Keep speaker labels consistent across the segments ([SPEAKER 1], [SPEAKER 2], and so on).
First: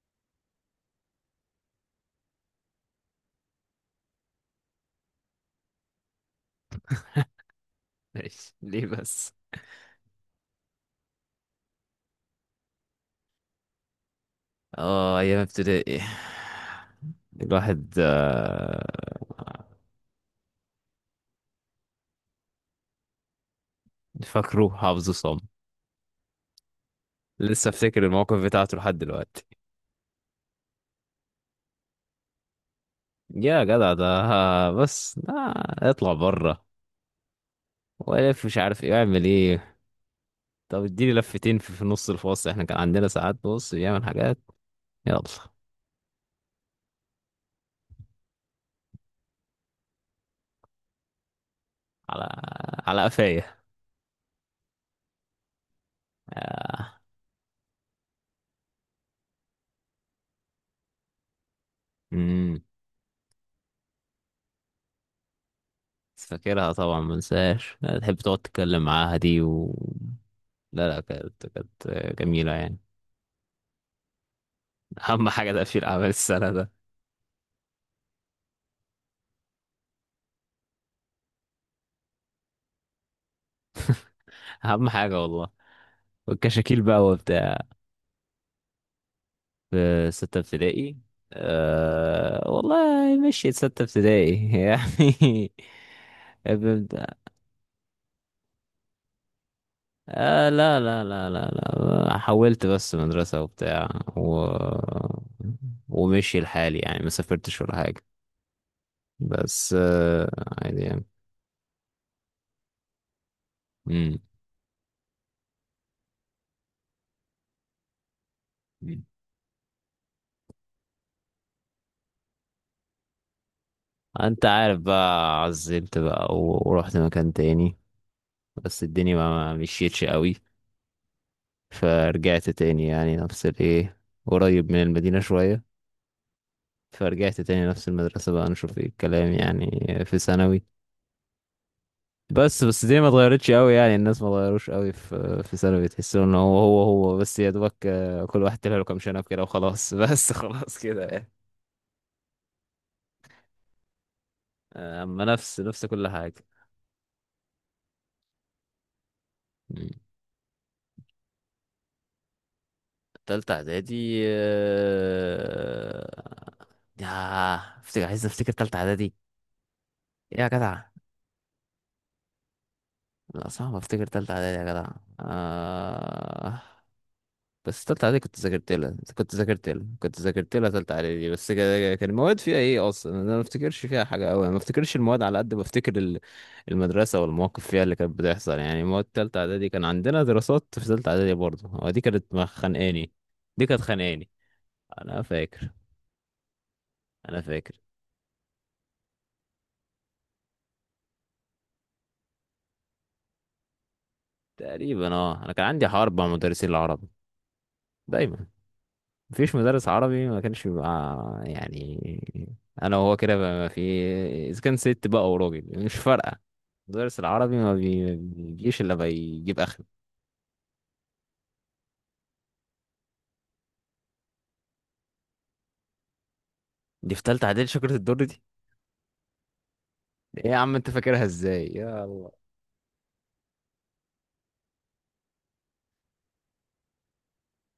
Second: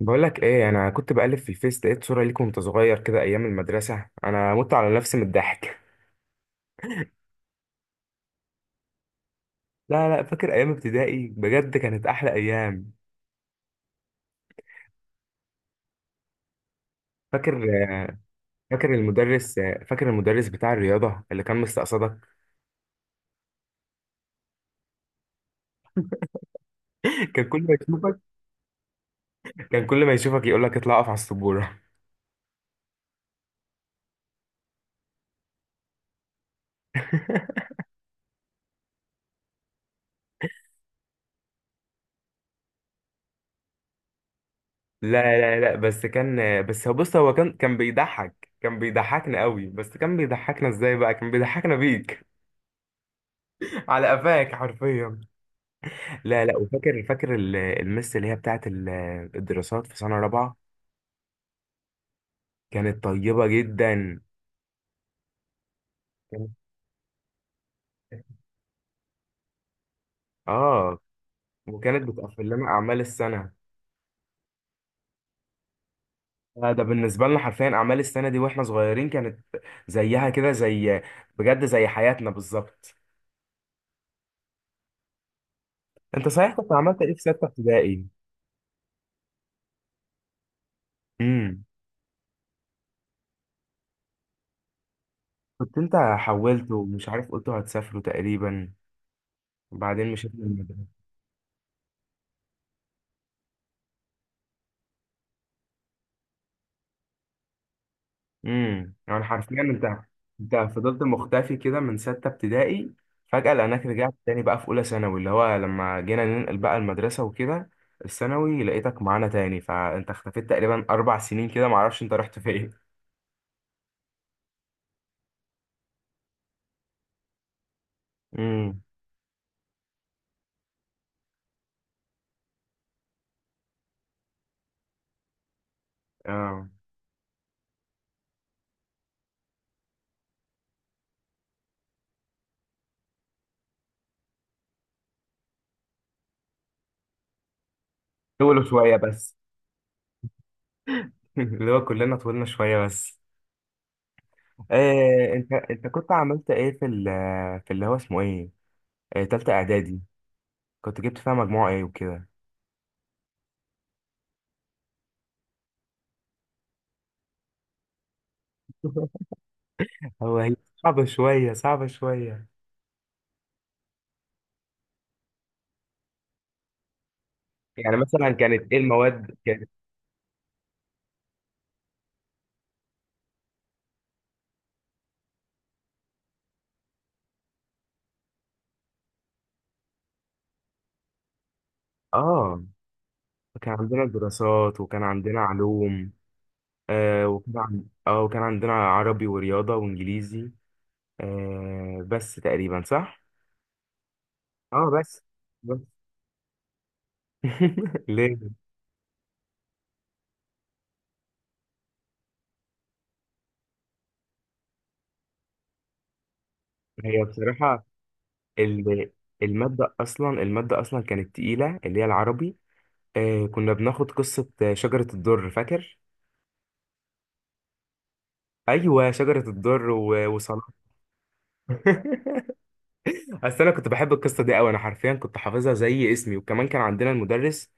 [SPEAKER 1] بقولك ايه، انا كنت بقلب في الفيس لقيت صورة ليك وانت صغير كده ايام المدرسة. انا مت على نفسي من الضحك.
[SPEAKER 2] ماشي ليه بس.
[SPEAKER 1] لا لا، فاكر ايام ابتدائي بجد كانت احلى ايام.
[SPEAKER 2] اه، ايام ابتدائي،
[SPEAKER 1] فاكر
[SPEAKER 2] الواحد.
[SPEAKER 1] فاكر المدرس فاكر المدرس بتاع الرياضة اللي كان مستقصدك.
[SPEAKER 2] فاكره حافظه صم.
[SPEAKER 1] كان كل
[SPEAKER 2] لسه
[SPEAKER 1] ما
[SPEAKER 2] افتكر
[SPEAKER 1] يشوفك
[SPEAKER 2] الموقف بتاعته لحد دلوقتي.
[SPEAKER 1] كان كل ما يشوفك يقولك اطلع اقف على السبورة.
[SPEAKER 2] يا جدع ده، بس اطلع بره، والف مش عارف ايه اعمل ايه. طب اديني لفتين في نص الفاصل، احنا كان عندنا ساعات بص بيعمل حاجات.
[SPEAKER 1] لا
[SPEAKER 2] يلا
[SPEAKER 1] لا لا، بس هو بص هو كان بيضحك، كان بيضحكنا قوي، بس كان بيضحكنا ازاي بقى، كان بيضحكنا بيك.
[SPEAKER 2] على على قفايا.
[SPEAKER 1] على قفاك حرفيا. لا لا،
[SPEAKER 2] آه،
[SPEAKER 1] وفاكر المس اللي هي بتاعت الدراسات في سنة رابعة.
[SPEAKER 2] امم.
[SPEAKER 1] كانت طيبة جدا. كانت-
[SPEAKER 2] فاكرها طبعا، ما انساش، تحب تقعد تتكلم معاها دي و... لا
[SPEAKER 1] اه
[SPEAKER 2] لا، كانت
[SPEAKER 1] وكانت بتقفل
[SPEAKER 2] جميلة
[SPEAKER 1] لنا
[SPEAKER 2] يعني.
[SPEAKER 1] أعمال السنة.
[SPEAKER 2] اهم حاجه تقفيل اعمال السنه ده،
[SPEAKER 1] ده بالنسبة لنا حرفيا أعمال السنة دي، واحنا صغيرين كانت زيها كده، زي، بجد زي حياتنا بالظبط.
[SPEAKER 2] اهم حاجه والله،
[SPEAKER 1] انت صحيح كنت
[SPEAKER 2] والكشاكيل
[SPEAKER 1] عملت
[SPEAKER 2] بقى
[SPEAKER 1] ايه في ستة
[SPEAKER 2] وبتاع.
[SPEAKER 1] ابتدائي؟
[SPEAKER 2] في ستة ابتدائي؟
[SPEAKER 1] امم.
[SPEAKER 2] أه والله، مشيت ستة ابتدائي يعني.
[SPEAKER 1] كنت انت حولت
[SPEAKER 2] بنبدأ.
[SPEAKER 1] ومش عارف، قلتوا هتسافروا تقريبا وبعدين مشيت من
[SPEAKER 2] آه لا
[SPEAKER 1] المدرسة.
[SPEAKER 2] لا لا لا، لا حولت بس مدرسة وبتاع و... ومشي الحال يعني، ما سافرتش ولا حاجة.
[SPEAKER 1] يعني حرفيا
[SPEAKER 2] بس
[SPEAKER 1] انت انت
[SPEAKER 2] عادي
[SPEAKER 1] فضلت
[SPEAKER 2] يعني.
[SPEAKER 1] مختفي كده من ستة ابتدائي. فجأة لقيناك رجعت
[SPEAKER 2] مم.
[SPEAKER 1] تاني بقى في أولى ثانوي، اللي هو لما جينا ننقل بقى المدرسة وكده. الثانوي لقيتك معانا تاني، فأنت اختفيت تقريبا 4 سنين كده، معرفش أنت رحت فين.
[SPEAKER 2] انت عارف، بقى عزلت بقى و... ورحت مكان تاني.
[SPEAKER 1] امم.
[SPEAKER 2] بس الدنيا ما مشيتش قوي، فرجعت تاني يعني نفس الايه، قريب من المدينة شوية.
[SPEAKER 1] اه.
[SPEAKER 2] فرجعت تاني نفس المدرسة بقى، نشوف ايه الكلام يعني في ثانوي. بس دي ما اتغيرتش قوي، يعني الناس ما اتغيروش قوي في ثانوي. تحسوا ان هو بس، يا دوبك كل واحد
[SPEAKER 1] طولوا
[SPEAKER 2] طلع له
[SPEAKER 1] شوية
[SPEAKER 2] كام شنب
[SPEAKER 1] بس.
[SPEAKER 2] كده وخلاص بس خلاص كده يعني.
[SPEAKER 1] اللي هو كلنا طولنا شوية بس.
[SPEAKER 2] اما
[SPEAKER 1] إيه، أنت
[SPEAKER 2] نفس
[SPEAKER 1] أنت
[SPEAKER 2] نفس كل
[SPEAKER 1] كنت
[SPEAKER 2] حاجة.
[SPEAKER 1] عملت إيه في في اللي هو اسمه إيه؟ تالتة
[SPEAKER 2] مم.
[SPEAKER 1] إعدادي. كنت جبت فيها مجموعة إيه وكده؟
[SPEAKER 2] تالتة اعدادي. يا عايز افتكر تالتة اعدادي. ايه يا
[SPEAKER 1] هي
[SPEAKER 2] جدع،
[SPEAKER 1] صعبة شوية، صعبة شوية.
[SPEAKER 2] لا صعب افتكر تالتة اعدادي يا جدع. آه... بس
[SPEAKER 1] يعني
[SPEAKER 2] تالتة اعدادي،
[SPEAKER 1] مثلا
[SPEAKER 2] كنت
[SPEAKER 1] كانت
[SPEAKER 2] ذاكرت
[SPEAKER 1] ايه
[SPEAKER 2] لها كنت
[SPEAKER 1] المواد،
[SPEAKER 2] ذاكرت لها كنت ذاكرت لها تالتة اعدادي. بس كان المواد فيها ايه اصلا، انا ما افتكرش فيها حاجة قوي. ما افتكرش المواد على قد ما افتكر المدرسة والمواقف فيها اللي كانت بتحصل يعني. مواد تالتة اعدادي كان عندنا دراسات في تالتة اعدادي برضه، هو دي كانت
[SPEAKER 1] اه
[SPEAKER 2] خانقاني. دي
[SPEAKER 1] كان
[SPEAKER 2] كانت
[SPEAKER 1] عندنا
[SPEAKER 2] خانقاني.
[SPEAKER 1] دراسات وكان
[SPEAKER 2] انا
[SPEAKER 1] عندنا
[SPEAKER 2] فاكر.
[SPEAKER 1] علوم. آه
[SPEAKER 2] انا
[SPEAKER 1] وكان
[SPEAKER 2] فاكر.
[SPEAKER 1] عن... اه وكان عندنا عربي ورياضة وانجليزي. بس تقريبا صح. اه،
[SPEAKER 2] تقريبا
[SPEAKER 1] بس
[SPEAKER 2] اه، انا كان
[SPEAKER 1] بس
[SPEAKER 2] عندي حرب مع مدرسين العربي
[SPEAKER 1] ليه؟
[SPEAKER 2] دايما. مفيش مدرس عربي ما كانش بيبقى، يعني، انا وهو كده بقى ما في. اذا كان ست بقى وراجل مش فارقه، المدرس
[SPEAKER 1] هي
[SPEAKER 2] العربي
[SPEAKER 1] بصراحة
[SPEAKER 2] ما بيجيش الا
[SPEAKER 1] ال...
[SPEAKER 2] بيجيب اخره.
[SPEAKER 1] المادة اصلا كانت تقيلة، اللي هي العربي. كنا بناخد قصة شجرة الضر، فاكر؟
[SPEAKER 2] دي في تالتة اعدادي شجرة الدر دي.
[SPEAKER 1] ايوه، شجرة الضر و...
[SPEAKER 2] ايه يا
[SPEAKER 1] وصلاح.
[SPEAKER 2] عم انت فاكرها ازاي، يا الله.
[SPEAKER 1] بس انا كنت بحب القصه دي قوي، انا حرفيا كنت حافظها زي اسمي. وكمان كان عندنا المدرس،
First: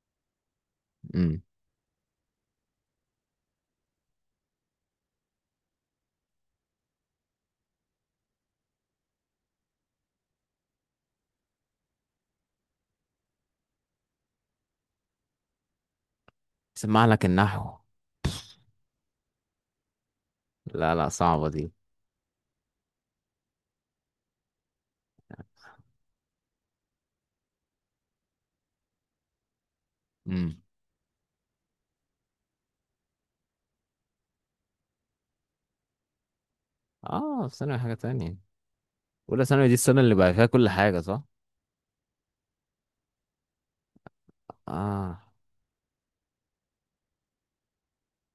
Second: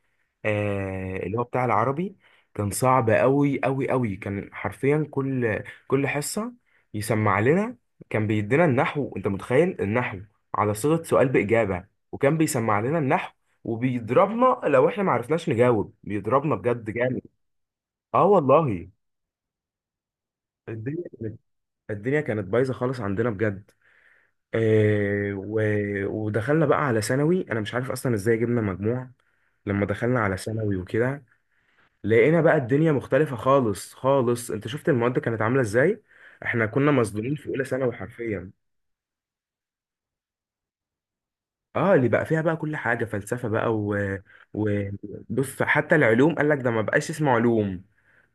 [SPEAKER 1] اللي هو
[SPEAKER 2] امم.
[SPEAKER 1] بتاع العربي. كان صعب قوي قوي قوي، كان حرفيا كل حصه يسمع لنا. كان بيدينا النحو، انت متخيل النحو على صيغه سؤال باجابه، وكان بيسمع لنا النحو، وبيضربنا لو احنا ما عرفناش نجاوب، بيضربنا بجد
[SPEAKER 2] سمع
[SPEAKER 1] جامد.
[SPEAKER 2] لك النحو؟
[SPEAKER 1] اه والله.
[SPEAKER 2] لا
[SPEAKER 1] الدنيا
[SPEAKER 2] لا، صعبه دي.
[SPEAKER 1] الدنيا كانت بايظه خالص عندنا بجد. آه، و- ودخلنا بقى على ثانوي، انا مش عارف اصلا ازاي جبنا مجموع. لما دخلنا على
[SPEAKER 2] امم.
[SPEAKER 1] ثانوي وكده، لقينا بقى الدنيا مختلفة خالص خالص. انت شفت المواد كانت عاملة ازاي، احنا كنا مصدومين
[SPEAKER 2] اه،
[SPEAKER 1] في
[SPEAKER 2] في
[SPEAKER 1] اولى
[SPEAKER 2] ثانوي
[SPEAKER 1] ثانوي
[SPEAKER 2] حاجه تانية.
[SPEAKER 1] حرفيا.
[SPEAKER 2] اولى ثانوي دي السنه اللي بقى فيها كل حاجه صح.
[SPEAKER 1] اه، اللي بقى فيها بقى كل حاجة فلسفة بقى و...
[SPEAKER 2] اه
[SPEAKER 1] بص حتى العلوم قال لك ده ما بقاش اسمه علوم،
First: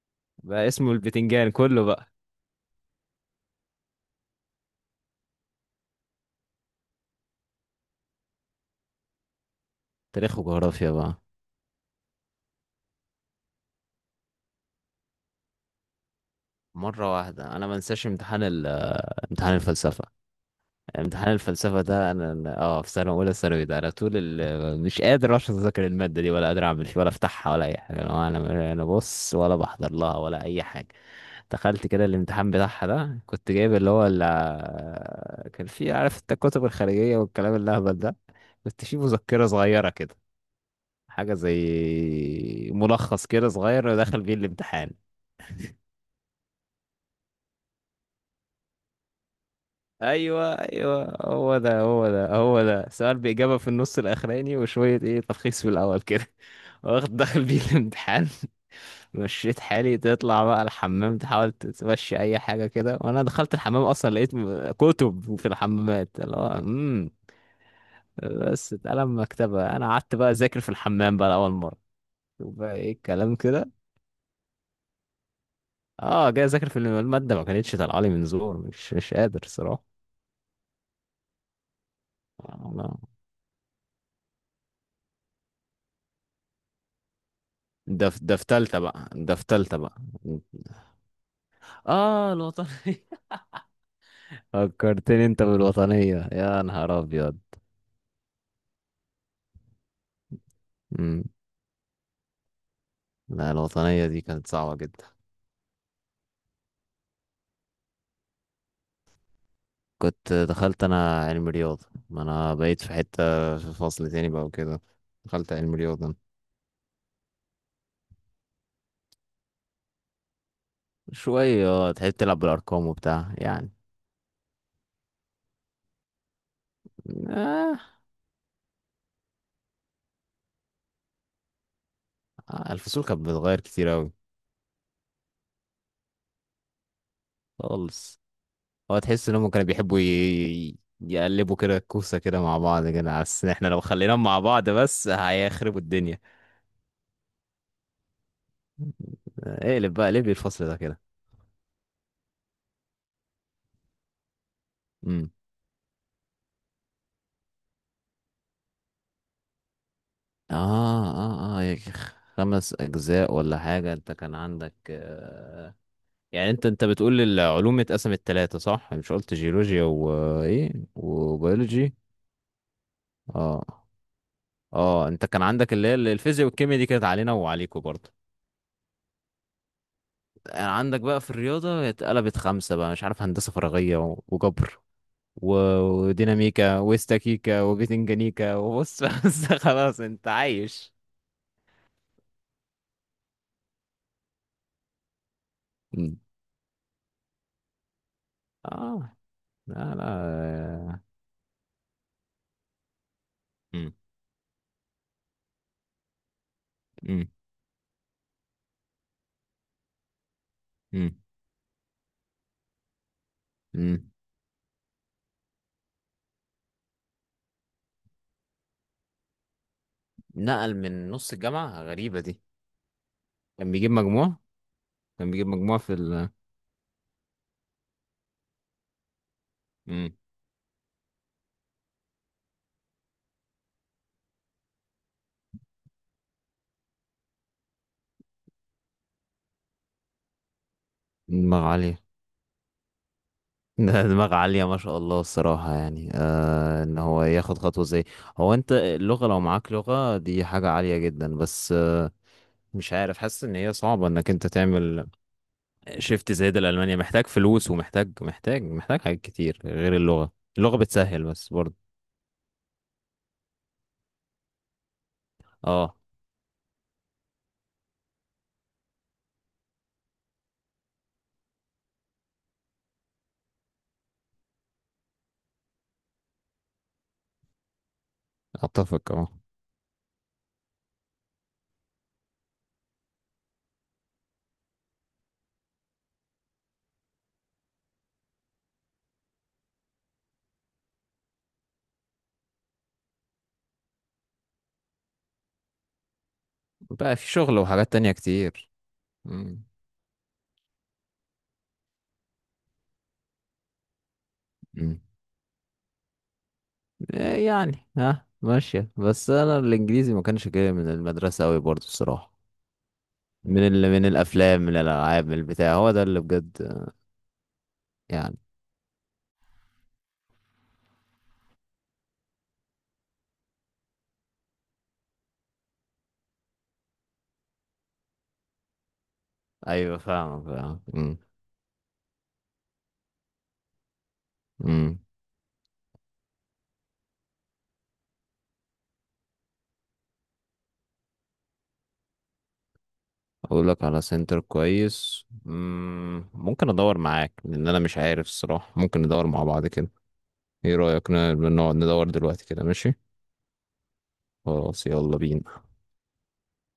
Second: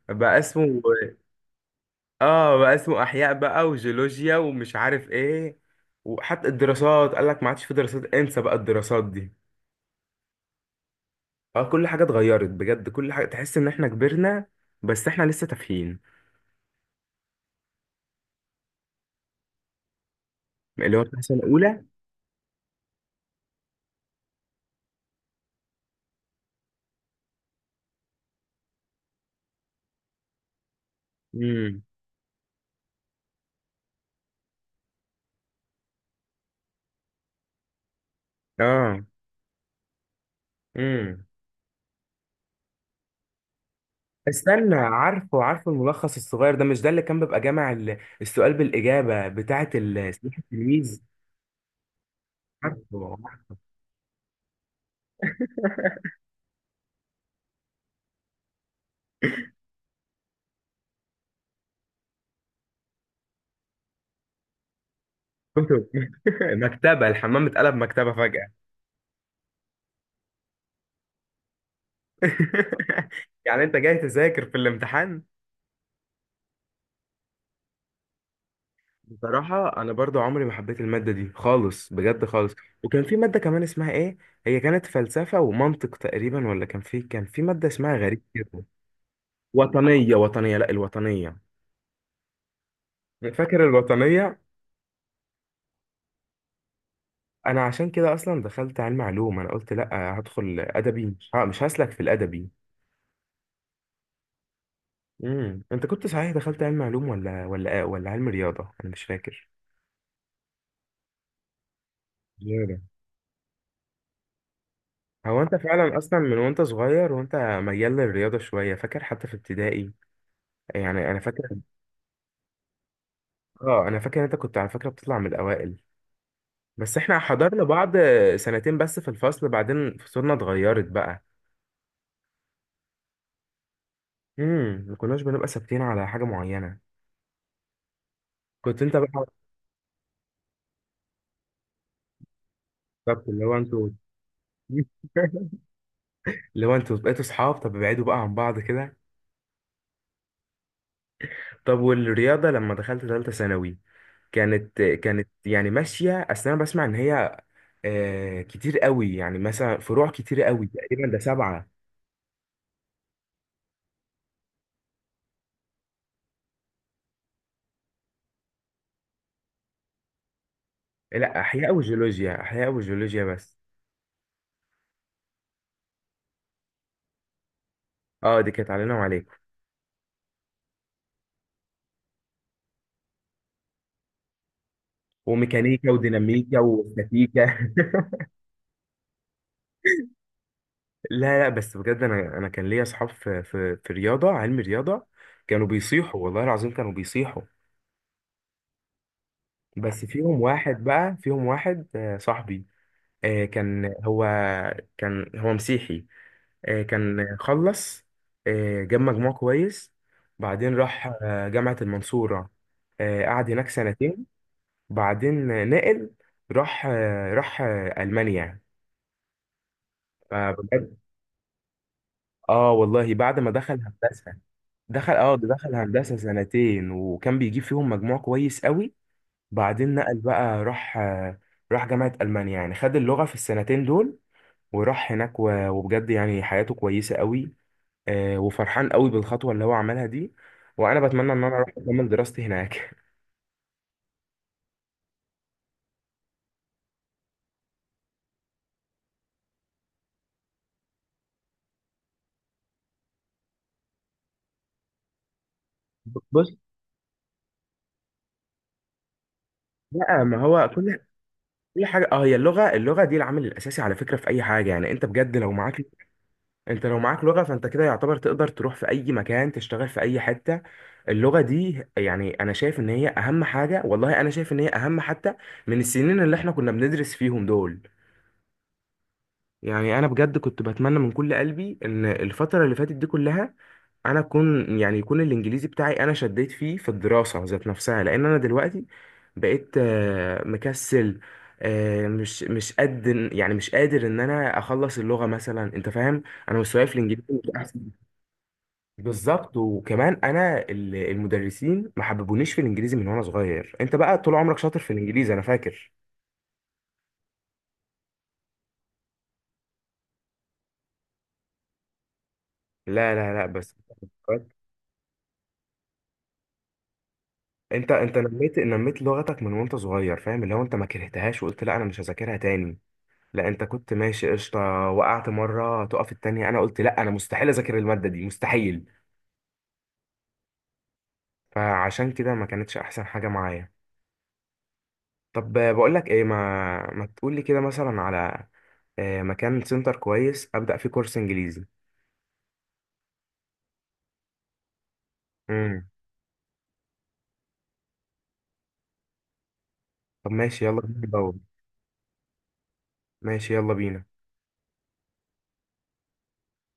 [SPEAKER 1] بقى
[SPEAKER 2] بقى
[SPEAKER 1] اسمه.
[SPEAKER 2] اسمه البتنجان كله بقى.
[SPEAKER 1] اه، بقى اسمه احياء بقى وجيولوجيا ومش عارف ايه. وحتى الدراسات قال لك ما عادش في دراسات، انسى بقى الدراسات دي.
[SPEAKER 2] تاريخ وجغرافيا بقى.
[SPEAKER 1] اه، كل حاجة اتغيرت بجد، كل حاجة تحس ان احنا كبرنا، بس احنا لسه تافهين.
[SPEAKER 2] مره واحده انا ما انساش امتحان امتحان الفلسفه،
[SPEAKER 1] اللي هو بتاع
[SPEAKER 2] امتحان
[SPEAKER 1] سنة
[SPEAKER 2] الفلسفة
[SPEAKER 1] اولى.
[SPEAKER 2] ده، في سنة أولى ثانوي ده، أنا مش قادر أصلا أذاكر المادة دي، ولا قادر أعمل فيها، ولا أفتحها، ولا أي حاجة. أنا بص، ولا بحضر لها ولا أي حاجة.
[SPEAKER 1] امم.
[SPEAKER 2] دخلت كده الامتحان بتاعها ده، كنت جايب اللي هو كان فيه، عارف أنت الكتب الخارجية والكلام الأهبل ده، كنت فيه
[SPEAKER 1] اه.
[SPEAKER 2] مذكرة صغيرة كده،
[SPEAKER 1] امم.
[SPEAKER 2] حاجة زي ملخص كده صغير، ودخل بيه
[SPEAKER 1] استنى،
[SPEAKER 2] الامتحان.
[SPEAKER 1] عارفه الملخص الصغير ده، مش ده اللي كان بيبقى جامع السؤال بالإجابة بتاعة سلاح
[SPEAKER 2] ايوه
[SPEAKER 1] التلميذ؟
[SPEAKER 2] ايوه، هو ده هو ده هو ده
[SPEAKER 1] عارفه.
[SPEAKER 2] سؤال باجابه في النص الاخراني، وشويه ايه تلخيص في الاول كده. واخد دخل بيه الامتحان. مشيت حالي تطلع بقى الحمام، تحاول تمشي اي حاجه كده، وانا دخلت الحمام اصلا لقيت كتب في
[SPEAKER 1] كتب.
[SPEAKER 2] الحمامات، اللي هو
[SPEAKER 1] مكتبة الحمام اتقلب مكتبة فجأة.
[SPEAKER 2] بس اتقلم مكتبه، انا قعدت بقى اذاكر في الحمام بقى لاول مره، وبقى ايه الكلام
[SPEAKER 1] يعني
[SPEAKER 2] كده.
[SPEAKER 1] انت جاي تذاكر في الامتحان؟
[SPEAKER 2] اه جاي اذاكر في الماده، ما كانتش طالعه لي من زور، مش قادر.
[SPEAKER 1] بصراحة أنا برضو عمري ما حبيت المادة دي خالص، بجد خالص.
[SPEAKER 2] صراحه.
[SPEAKER 1] وكان في مادة كمان اسمها إيه، هي كانت فلسفة ومنطق تقريبا، ولا كان في مادة اسمها غريب
[SPEAKER 2] ده في
[SPEAKER 1] كده؟
[SPEAKER 2] تالتة بقى، ده في تالتة بقى.
[SPEAKER 1] وطنية، وطنية. لا، الوطنية.
[SPEAKER 2] اه، الوطنية.
[SPEAKER 1] فاكر الوطنية؟
[SPEAKER 2] فكرتني انت بالوطنية، يا نهار ابيض.
[SPEAKER 1] أنا عشان كده أصلا دخلت علم علوم، أنا قلت لا، هدخل أدبي،
[SPEAKER 2] مم.
[SPEAKER 1] مش هسلك في الأدبي.
[SPEAKER 2] لا الوطنية دي كانت صعبة جدا.
[SPEAKER 1] أنت كنت صحيح دخلت علم علوم، ولا ولا علم رياضة، أنا مش فاكر.
[SPEAKER 2] كنت دخلت انا علم رياضة، ما انا
[SPEAKER 1] رياضة.
[SPEAKER 2] بقيت في حتة، في فصل تاني بقى وكده،
[SPEAKER 1] هو
[SPEAKER 2] دخلت
[SPEAKER 1] انت
[SPEAKER 2] علم
[SPEAKER 1] فعلا
[SPEAKER 2] رياضة.
[SPEAKER 1] اصلا من وانت صغير، وانت ميال للرياضه شويه، فاكر حتى في ابتدائي، يعني انا فاكر.
[SPEAKER 2] شوية اه، تحب تلعب بالارقام وبتاع يعني.
[SPEAKER 1] اه، انا فاكر إن انت كنت على فكره بتطلع من الاوائل. بس احنا حضرنا
[SPEAKER 2] آه.
[SPEAKER 1] بعض سنتين بس في الفصل، بعدين فصولنا اتغيرت بقى.
[SPEAKER 2] الفصول كانت بتتغير كتير اوي.
[SPEAKER 1] ما كناش بنبقى ثابتين على حاجه معينه.
[SPEAKER 2] خالص.
[SPEAKER 1] كنت انت
[SPEAKER 2] هو
[SPEAKER 1] بقى.
[SPEAKER 2] تحس انهم كانوا بيحبوا يقلبوا كده الكوسة كده مع بعض كده،
[SPEAKER 1] بالظبط، اللي
[SPEAKER 2] بس
[SPEAKER 1] هو
[SPEAKER 2] احنا لو
[SPEAKER 1] انتوا.
[SPEAKER 2] خليناهم مع بعض بس هيخربوا الدنيا.
[SPEAKER 1] اللي هو انتوا بقيتوا صحاب، طب ابعدوا بقى عن بعض كده.
[SPEAKER 2] اقلب بقى ليه الفصل ده كده.
[SPEAKER 1] طب والرياضه لما دخلت ثالثه ثانوي، كانت
[SPEAKER 2] امم.
[SPEAKER 1] يعني ماشيه، اصل انا بسمع ان هي كتير قوي، يعني مثلا فروع كتير
[SPEAKER 2] اه،
[SPEAKER 1] قوي، تقريبا ده
[SPEAKER 2] اه اه
[SPEAKER 1] 7.
[SPEAKER 2] يا أخي، خمس اجزاء ولا حاجة، انت كان عندك يعني انت بتقول العلوم اتقسمت ثلاثة صح؟ يعني مش قلت جيولوجيا وايه
[SPEAKER 1] لا، احياء
[SPEAKER 2] وبيولوجي.
[SPEAKER 1] وجيولوجيا، احياء وجيولوجيا بس.
[SPEAKER 2] اه. اه انت كان عندك اللي هي الفيزياء والكيمياء، دي كانت علينا وعليكوا برضه.
[SPEAKER 1] اه، دي كانت علينا وعليك.
[SPEAKER 2] يعني عندك بقى في الرياضة اتقلبت خمسة بقى، مش عارف هندسة فراغية وجبر
[SPEAKER 1] وميكانيكا وديناميكا
[SPEAKER 2] وديناميكا
[SPEAKER 1] واستاتيكا.
[SPEAKER 2] واستاتيكا وبتنجانيكا وبص بس خلاص انت عايش.
[SPEAKER 1] لا لا، بس بجد انا كان ليا اصحاب في في رياضه، علم رياضه. كانوا
[SPEAKER 2] مم.
[SPEAKER 1] بيصيحوا والله العظيم، كانوا بيصيحوا.
[SPEAKER 2] اه، لا
[SPEAKER 1] بس فيهم واحد
[SPEAKER 2] لا.
[SPEAKER 1] بقى فيهم واحد، صاحبي. آه،
[SPEAKER 2] مم.
[SPEAKER 1] كان هو كان هو مسيحي. كان
[SPEAKER 2] مم.
[SPEAKER 1] خلص، جاب مجموع كويس. بعدين راح
[SPEAKER 2] مم.
[SPEAKER 1] جامعه المنصوره، قعد هناك
[SPEAKER 2] مم.
[SPEAKER 1] سنتين. بعدين نقل، راح المانيا.
[SPEAKER 2] نقل
[SPEAKER 1] فبجد.
[SPEAKER 2] من نص الجامعة، غريبة دي.
[SPEAKER 1] اه والله، بعد ما
[SPEAKER 2] كان
[SPEAKER 1] دخل
[SPEAKER 2] بيجيب
[SPEAKER 1] هندسه.
[SPEAKER 2] مجموع.
[SPEAKER 1] دخل
[SPEAKER 2] كان
[SPEAKER 1] اه
[SPEAKER 2] بيجيب
[SPEAKER 1] ده دخل
[SPEAKER 2] مجموع في
[SPEAKER 1] هندسه سنتين وكان بيجيب فيهم مجموع كويس قوي. بعدين
[SPEAKER 2] مم.
[SPEAKER 1] نقل بقى، راح جامعه المانيا، يعني خد اللغه في السنتين دول. وراح هناك و- وبجد يعني حياته كويسه قوي. وفرحان قوي بالخطوه اللي هو عملها دي. وانا بتمنى ان انا
[SPEAKER 2] دماغ
[SPEAKER 1] اروح
[SPEAKER 2] عالية
[SPEAKER 1] اكمل دراستي هناك.
[SPEAKER 2] ده دماغ عالية ما شاء الله الصراحة، يعني ان هو ياخد خطوة زي. هو انت اللغة، لو معاك لغة دي حاجة عالية جدا، بس مش عارف، حاسس ان هي صعبه انك انت تعمل شيفت
[SPEAKER 1] بص
[SPEAKER 2] زي ده لالمانيا، محتاج فلوس، ومحتاج محتاج محتاج حاجات كتير غير
[SPEAKER 1] لا،
[SPEAKER 2] اللغه.
[SPEAKER 1] ما هو
[SPEAKER 2] اللغه
[SPEAKER 1] كل
[SPEAKER 2] بتسهل بس برضه.
[SPEAKER 1] كل حاجه، هي اللغه، دي العامل الاساسي على فكره في اي حاجه. يعني انت بجد لو معاك،
[SPEAKER 2] اه.
[SPEAKER 1] لو معاك لغة، فانت كده يعتبر تقدر تروح في اي مكان، تشتغل في اي حتة. اللغة دي يعني انا شايف ان هي اهم حاجة والله، انا شايف ان هي اهم، حتى من السنين اللي احنا كنا بندرس فيهم دول.
[SPEAKER 2] اتفق اه.
[SPEAKER 1] يعني انا بجد كنت بتمنى من كل قلبي ان الفترة اللي فاتت دي كلها، انا اكون، يعني يكون الانجليزي بتاعي، انا شديت فيه في الدراسة ذات نفسها، لان انا دلوقتي بقيت مكسل، مش قد. يعني مش قادر ان انا اخلص اللغة مثلا، انت فاهم، انا مستواي في
[SPEAKER 2] بقى
[SPEAKER 1] الانجليزي
[SPEAKER 2] في
[SPEAKER 1] مش
[SPEAKER 2] شغل
[SPEAKER 1] احسن.
[SPEAKER 2] وحاجات تانية كتير.
[SPEAKER 1] بالظبط،
[SPEAKER 2] مم.
[SPEAKER 1] وكمان انا المدرسين ما حببونيش في الانجليزي من وانا صغير. انت بقى طول عمرك شاطر في
[SPEAKER 2] مم.
[SPEAKER 1] الانجليزي، انا فاكر.
[SPEAKER 2] إيه يعني، ها ماشيه، بس انا الانجليزي ما كانش جاي من المدرسه قوي برضه الصراحه،
[SPEAKER 1] لا لا لا،
[SPEAKER 2] من
[SPEAKER 1] بس
[SPEAKER 2] من الافلام، من الالعاب، من البتاع، هو ده اللي بجد
[SPEAKER 1] انت
[SPEAKER 2] يعني.
[SPEAKER 1] نميت لغتك من وانت صغير، فاهم، اللي هو انت ما كرهتهاش وقلت لا، انا مش هذاكرها تاني. لا، انت كنت ماشي قشطه. وقعت مره تقف التانية، انا قلت لا، انا مستحيل اذاكر الماده دي، مستحيل.
[SPEAKER 2] ايوه فاهمك، فاهم. مم.
[SPEAKER 1] فعشان كده ما كانتش احسن حاجه معايا.
[SPEAKER 2] مم.
[SPEAKER 1] طب بقول لك ايه، ما تقول لي كده مثلا على مكان سنتر كويس، ابدا فيه كورس انجليزي.
[SPEAKER 2] اقول لك على سنتر كويس،
[SPEAKER 1] امم.
[SPEAKER 2] مم، ممكن ادور معاك لان انا مش عارف الصراحة، ممكن ندور مع بعض كده.
[SPEAKER 1] طب ماشي،
[SPEAKER 2] ايه
[SPEAKER 1] يلا بينا
[SPEAKER 2] رأيك
[SPEAKER 1] دور.
[SPEAKER 2] نقعد ندور دلوقتي كده، ماشي؟
[SPEAKER 1] ماشي، يلا بينا.
[SPEAKER 2] خلاص يلا بينا.